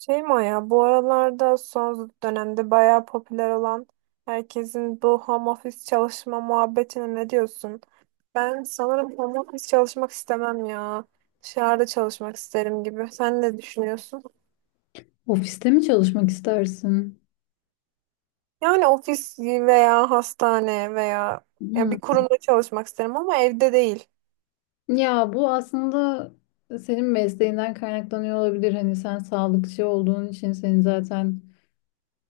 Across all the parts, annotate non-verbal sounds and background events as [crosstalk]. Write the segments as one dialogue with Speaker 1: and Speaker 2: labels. Speaker 1: Şey Maya, bu aralarda son dönemde bayağı popüler olan herkesin bu home office çalışma muhabbetine ne diyorsun? Ben sanırım home office çalışmak istemem ya. Dışarıda çalışmak isterim gibi. Sen ne düşünüyorsun?
Speaker 2: Ofiste mi çalışmak istersin?
Speaker 1: Yani ofis veya hastane veya ya
Speaker 2: Hı.
Speaker 1: bir kurumda çalışmak isterim ama evde değil.
Speaker 2: Ya bu aslında senin mesleğinden kaynaklanıyor olabilir. Hani sen sağlıkçı olduğun için senin zaten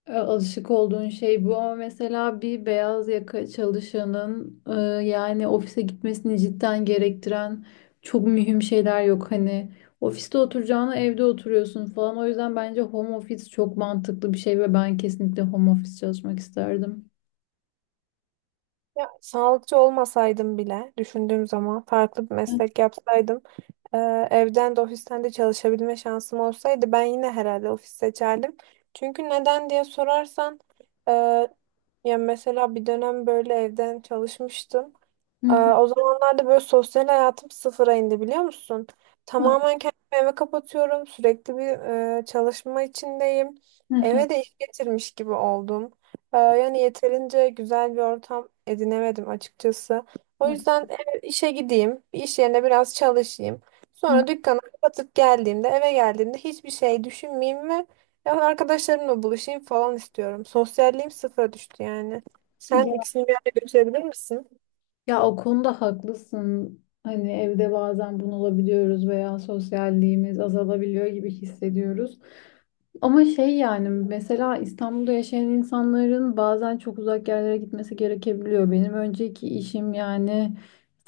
Speaker 2: alışık olduğun şey bu. Ama mesela bir beyaz yaka çalışanın yani ofise gitmesini cidden gerektiren çok mühim şeyler yok. Hani ofiste oturacağına evde oturuyorsun falan. O yüzden bence home office çok mantıklı bir şey ve ben kesinlikle home office çalışmak isterdim.
Speaker 1: Ya, sağlıkçı olmasaydım bile düşündüğüm zaman farklı bir
Speaker 2: Hı
Speaker 1: meslek yapsaydım e, evden de ofisten de çalışabilme şansım olsaydı ben yine herhalde ofis seçerdim. Çünkü neden diye sorarsan e, ya mesela bir dönem böyle evden çalışmıştım. Ee,
Speaker 2: hı.
Speaker 1: o zamanlarda böyle sosyal hayatım sıfıra indi biliyor musun? Tamamen kendimi eve kapatıyorum. Sürekli bir çalışma içindeyim.
Speaker 2: Hı hı.
Speaker 1: Eve de iş getirmiş gibi oldum. Yani yeterince güzel bir ortam edinemedim açıkçası. O
Speaker 2: Hı
Speaker 1: yüzden işe gideyim. Bir iş yerine biraz çalışayım. Sonra dükkanı kapatıp geldiğimde eve geldiğimde hiçbir şey düşünmeyeyim ve yani arkadaşlarımla buluşayım falan istiyorum. Sosyalliğim sıfıra düştü yani. Sen
Speaker 2: hı.
Speaker 1: ikisini bir araya götürebilir misin?
Speaker 2: Ya o konuda haklısın. Hani evde bazen bunalabiliyoruz veya sosyalliğimiz azalabiliyor gibi hissediyoruz. Ama şey yani mesela İstanbul'da yaşayan insanların bazen çok uzak yerlere gitmesi gerekebiliyor. Benim önceki işim yani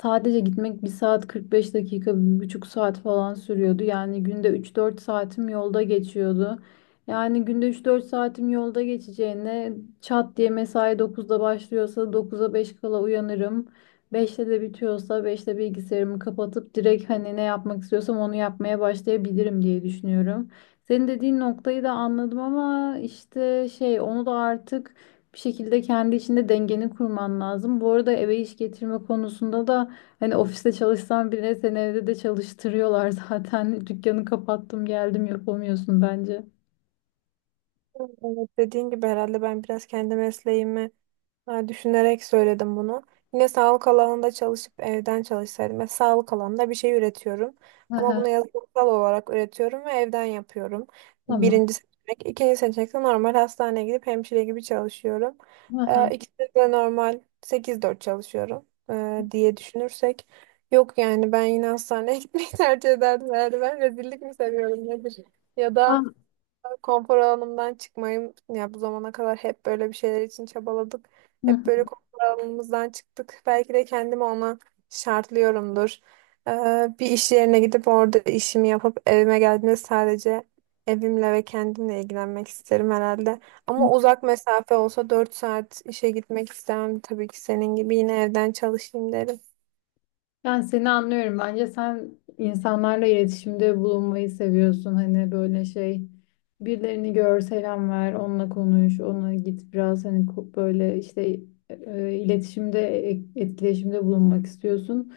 Speaker 2: sadece gitmek bir saat 45 dakika, bir buçuk saat falan sürüyordu. Yani günde 3-4 saatim yolda geçiyordu. Yani günde üç dört saatim yolda geçeceğine çat diye mesai 9'da başlıyorsa 9'a 5 kala uyanırım. 5'te de bitiyorsa 5'te bilgisayarımı kapatıp direkt hani ne yapmak istiyorsam onu yapmaya başlayabilirim diye düşünüyorum. Senin dediğin noktayı da anladım ama işte şey onu da artık bir şekilde kendi içinde dengeni kurman lazım. Bu arada eve iş getirme konusunda da hani ofiste çalışsan bile seni evde de çalıştırıyorlar zaten. [laughs] Dükkanı kapattım geldim yapamıyorsun bence.
Speaker 1: Evet, dediğin gibi herhalde ben biraz kendi mesleğimi, ha, düşünerek söyledim bunu. Yine sağlık alanında çalışıp evden çalışsaydım. Mesela sağlık alanında bir şey üretiyorum. Ama
Speaker 2: Aha,
Speaker 1: bunu yazılımsal olarak üretiyorum ve evden yapıyorum.
Speaker 2: tamam.
Speaker 1: Birinci seçenek. İkinci seçenek de normal hastaneye gidip hemşire gibi çalışıyorum.
Speaker 2: Aha.
Speaker 1: İkisi de normal sekiz dört çalışıyorum diye düşünürsek. Yok yani ben yine hastaneye [laughs] gitmeyi tercih ederdim herhalde. Ben rezillik mi seviyorum nedir? Ya da
Speaker 2: Ben-
Speaker 1: konfor alanımdan çıkmayım. Ya bu zamana kadar hep böyle bir şeyler için çabaladık.
Speaker 2: Hı
Speaker 1: Hep böyle
Speaker 2: hı.
Speaker 1: konfor alanımızdan çıktık. Belki de kendimi ona şartlıyorumdur. Ee, bir iş yerine gidip orada işimi yapıp evime geldiğimde sadece evimle ve kendimle ilgilenmek isterim herhalde. Ama uzak mesafe olsa 4 saat işe gitmek istemem. Tabii ki senin gibi yine evden çalışayım derim.
Speaker 2: Yani seni anlıyorum. Bence sen insanlarla iletişimde bulunmayı seviyorsun. Hani böyle şey birilerini gör, selam ver, onunla konuş, ona git biraz hani böyle işte e, e, iletişimde, etkileşimde bulunmak istiyorsun.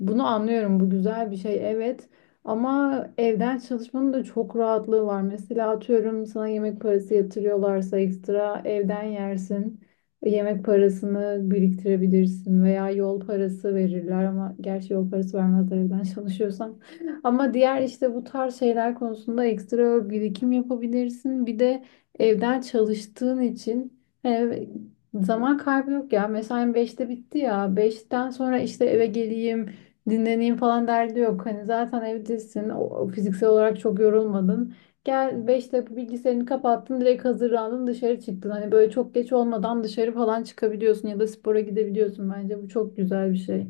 Speaker 2: Bunu anlıyorum. Bu güzel bir şey. Evet. Ama evden çalışmanın da çok rahatlığı var. Mesela atıyorum sana yemek parası yatırıyorlarsa ekstra evden yersin. Yemek parasını biriktirebilirsin veya yol parası verirler ama gerçi yol parası vermezler evden çalışıyorsan. [laughs] Ama diğer işte bu tarz şeyler konusunda ekstra birikim yapabilirsin. Bir de evden çalıştığın için hani zaman kaybı yok ya. Mesain 5'te bitti ya. 5'ten sonra işte eve geleyim. Dinleneyim falan derdi yok. Hani zaten evdesin. O fiziksel olarak çok yorulmadın. Gel 5 dakika bilgisayarını kapattın. Direkt hazırlandın dışarı çıktın. Hani böyle çok geç olmadan dışarı falan çıkabiliyorsun ya da spora gidebiliyorsun bence. Bu çok güzel bir şey.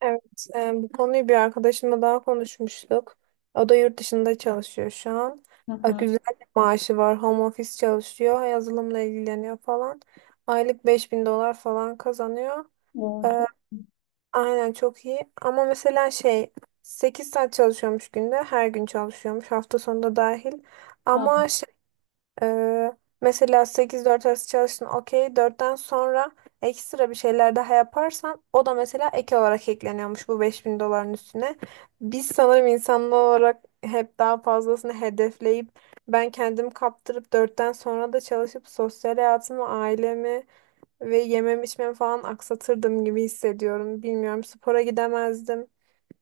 Speaker 1: Evet, bu konuyu bir arkadaşımla daha konuşmuştuk. O da yurt dışında çalışıyor şu an.
Speaker 2: Hı
Speaker 1: E,
Speaker 2: hı.
Speaker 1: güzel bir maaşı var, home office çalışıyor, yazılımla ilgileniyor falan. Aylık 5000 dolar falan kazanıyor.
Speaker 2: O
Speaker 1: E,
Speaker 2: çok.
Speaker 1: aynen çok iyi. Ama mesela şey, 8 saat çalışıyormuş günde, her gün çalışıyormuş, hafta sonunda dahil. Ama ee, mesela 8-4 arası çalıştın okey. 4'ten sonra ekstra bir şeyler daha yaparsan o da mesela ek olarak ekleniyormuş bu 5.000 doların üstüne. Biz sanırım insanlar olarak hep daha fazlasını hedefleyip ben kendim kaptırıp dörtten sonra da çalışıp sosyal hayatımı, ailemi ve yemem içmem falan aksatırdım gibi hissediyorum. Bilmiyorum spora gidemezdim.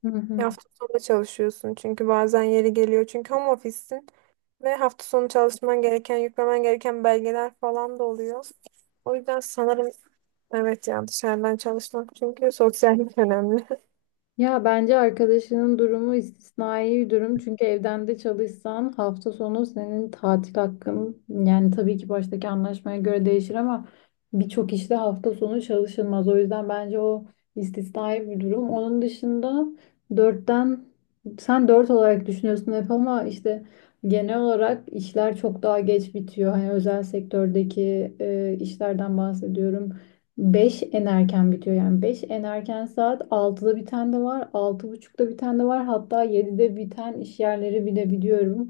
Speaker 2: Hı
Speaker 1: Ya,
Speaker 2: hı.
Speaker 1: hafta sonu çalışıyorsun çünkü bazen yeri geliyor. Çünkü home office'sin ve hafta sonu çalışman gereken, yüklemen gereken belgeler falan da oluyor. O yüzden sanırım evet ya dışarıdan çalışmak çünkü sosyallik önemli. [laughs]
Speaker 2: Ya bence arkadaşının durumu istisnai bir durum. Çünkü evden de çalışsan hafta sonu senin tatil hakkın yani tabii ki baştaki anlaşmaya göre değişir ama birçok işte hafta sonu çalışılmaz. O yüzden bence o istisnai bir durum. Onun dışında dörtten sen dört olarak düşünüyorsun hep ama işte genel olarak işler çok daha geç bitiyor. Hani özel sektördeki işlerden bahsediyorum. 5 en erken bitiyor, yani 5 en erken. Saat 6'da biten de var, 6:30'da biten de var, hatta 7'de biten iş yerleri bile biliyorum.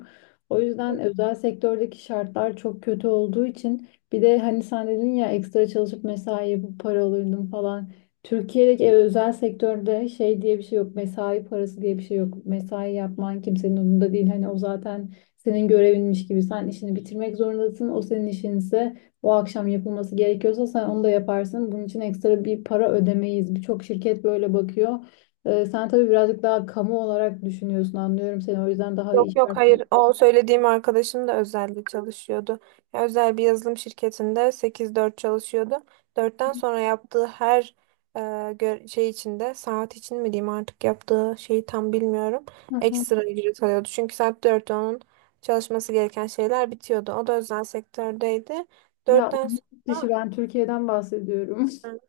Speaker 2: O yüzden özel sektördeki şartlar çok kötü olduğu için bir de hani sen dedin ya ekstra çalışıp mesai yapıp para alırdım falan. Türkiye'deki özel sektörde şey diye bir şey yok, mesai parası diye bir şey yok. Mesai yapman kimsenin umurunda değil, hani o zaten senin görevinmiş gibi sen işini bitirmek zorundasın. O senin işinse o akşam yapılması gerekiyorsa sen onu da yaparsın. Bunun için ekstra bir para ödemeyiz. Birçok şirket böyle bakıyor. Sen tabii birazcık daha kamu olarak düşünüyorsun, anlıyorum seni. O yüzden daha iyi
Speaker 1: Yok yok
Speaker 2: işler.
Speaker 1: hayır, o söylediğim arkadaşım da özelde çalışıyordu. Ya, özel bir yazılım şirketinde sekiz dört çalışıyordu. Dörtten sonra yaptığı her şey içinde saat için mi diyeyim artık yaptığı şeyi tam bilmiyorum.
Speaker 2: Hı hı.
Speaker 1: Ekstra ücret alıyordu. Çünkü saat dörtte onun çalışması gereken şeyler bitiyordu. O da özel sektördeydi.
Speaker 2: Ya o
Speaker 1: Dörtten
Speaker 2: yurt
Speaker 1: sonra,
Speaker 2: dışı, ben Türkiye'den bahsediyorum.
Speaker 1: hı,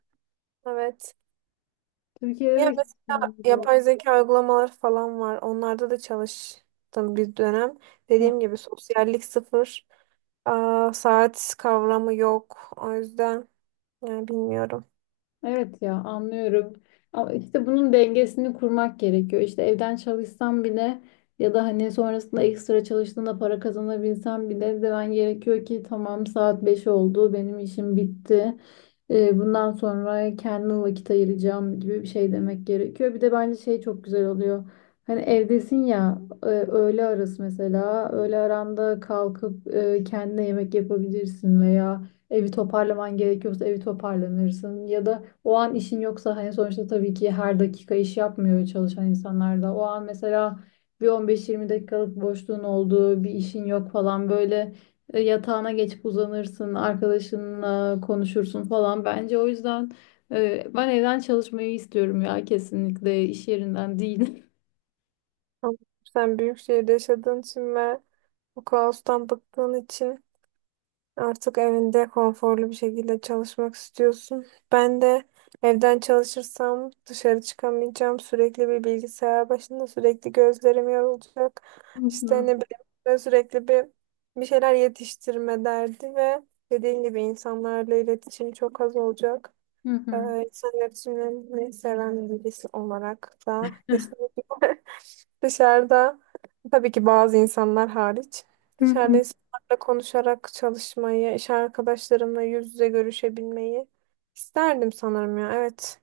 Speaker 1: evet.
Speaker 2: [laughs] Türkiye'de de
Speaker 1: Ya
Speaker 2: hiç
Speaker 1: mesela
Speaker 2: olmuyor.
Speaker 1: yapay zeka uygulamaları falan var. Onlarda da çalıştım bir dönem. Dediğim gibi sosyallik sıfır. Saat kavramı yok. O yüzden yani bilmiyorum.
Speaker 2: Evet ya, anlıyorum. Ama işte bunun dengesini kurmak gerekiyor. İşte evden çalışsam bile ya da hani sonrasında ekstra çalıştığında para kazanabilsem bile demen gerekiyor ki tamam, saat 5 oldu, benim işim bitti. Bundan sonra kendime vakit ayıracağım gibi bir şey demek gerekiyor. Bir de bence şey çok güzel oluyor. Hani evdesin ya, öğle arası mesela öğle aranda kalkıp kendine yemek yapabilirsin veya evi toparlaman gerekiyorsa evi toparlanırsın ya da o an işin yoksa, hani sonuçta tabii ki her dakika iş yapmıyor çalışan insanlar da. O an mesela bir 15-20 dakikalık boşluğun olduğu bir işin yok falan, böyle yatağına geçip uzanırsın, arkadaşınla konuşursun falan. Bence o yüzden ben evden çalışmayı istiyorum ya, kesinlikle iş yerinden değil.
Speaker 1: Ama sen büyük şehirde yaşadığın için ve bu kaostan bıktığın için artık evinde konforlu bir şekilde çalışmak istiyorsun. Ben de evden çalışırsam dışarı çıkamayacağım. Sürekli bir bilgisayar başında sürekli gözlerim yorulacak.
Speaker 2: [laughs] Hı
Speaker 1: İşte ne
Speaker 2: hı.
Speaker 1: bileyim böyle sürekli bir şeyler yetiştirme derdi ve dediğim gibi insanlarla iletişim çok az olacak.
Speaker 2: Hı
Speaker 1: Ee,
Speaker 2: hı.
Speaker 1: insan iletişimini seven birisi olarak da kesinlikle [laughs] dışarıda tabii ki bazı insanlar hariç
Speaker 2: Hı
Speaker 1: dışarıda
Speaker 2: hı.
Speaker 1: insanlarla konuşarak çalışmayı, iş arkadaşlarımla yüz yüze görüşebilmeyi isterdim sanırım ya. Evet.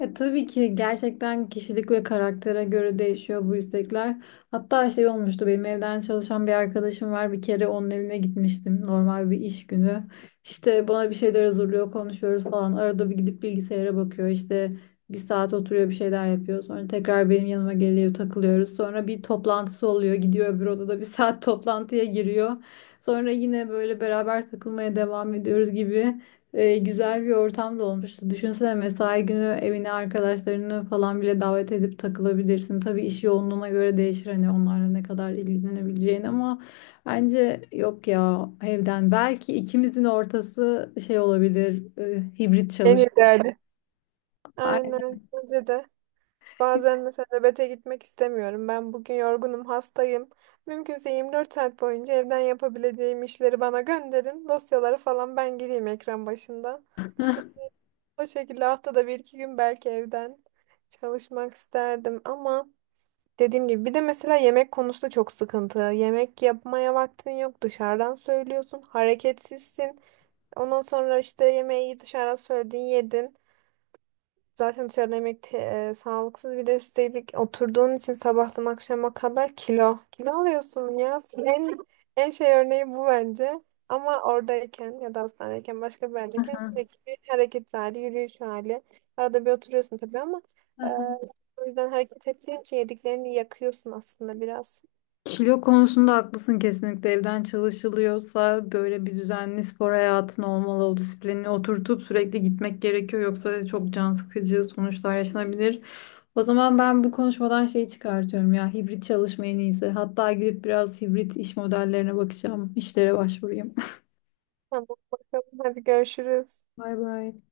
Speaker 2: Tabii ki gerçekten kişilik ve karaktere göre değişiyor bu istekler. Hatta şey olmuştu, benim evden çalışan bir arkadaşım var. Bir kere onun evine gitmiştim normal bir iş günü. İşte bana bir şeyler hazırlıyor, konuşuyoruz falan. Arada bir gidip bilgisayara bakıyor. İşte bir saat oturuyor bir şeyler yapıyor. Sonra tekrar benim yanıma geliyor, takılıyoruz. Sonra bir toplantısı oluyor. Gidiyor öbür odada bir [laughs] saat toplantıya giriyor. Sonra yine böyle beraber takılmaya devam ediyoruz gibi güzel bir ortam da olmuştu. Düşünsene, mesai günü evine arkadaşlarını falan bile davet edip takılabilirsin. Tabii iş yoğunluğuna göre değişir hani onlarla ne kadar ilgilenebileceğin, ama bence yok ya, evden. Belki ikimizin ortası şey olabilir, hibrit
Speaker 1: En
Speaker 2: çalışma.
Speaker 1: ideali.
Speaker 2: Aynen.
Speaker 1: Aynen. Bence de. Bazen mesela nöbete gitmek istemiyorum. Ben bugün yorgunum, hastayım. Mümkünse 24 saat boyunca evden yapabileceğim işleri bana gönderin. Dosyaları falan ben gideyim ekran başında. O şekilde haftada bir iki gün belki evden çalışmak isterdim ama dediğim gibi bir de mesela yemek konusu da çok sıkıntı. Yemek yapmaya vaktin yok dışarıdan söylüyorsun hareketsizsin. Ondan sonra işte yemeği dışarıdan söyledin yedin. Zaten dışarıda yemek sağlıksız bir de üstelik oturduğun için sabahtan akşama kadar kilo. Kilo alıyorsun ya. En şey örneği bu bence. Ama oradayken ya da hastanedeyken başka bir yerdeyken sürekli bir hareket hali, yürüyüş hali. Arada bir oturuyorsun tabii ama e,
Speaker 2: [laughs]
Speaker 1: o yüzden hareket ettiğin için yediklerini yakıyorsun aslında biraz.
Speaker 2: Kilo konusunda haklısın, kesinlikle evden çalışılıyorsa böyle bir düzenli spor hayatın olmalı, o disiplinini oturtup sürekli gitmek gerekiyor yoksa çok can sıkıcı sonuçlar yaşanabilir. O zaman ben bu konuşmadan şeyi çıkartıyorum ya, hibrit çalışma en iyisi, hatta gidip biraz hibrit iş modellerine bakacağım, işlere başvurayım.
Speaker 1: Tamam, bakalım, hadi görüşürüz.
Speaker 2: [laughs] Bay bay.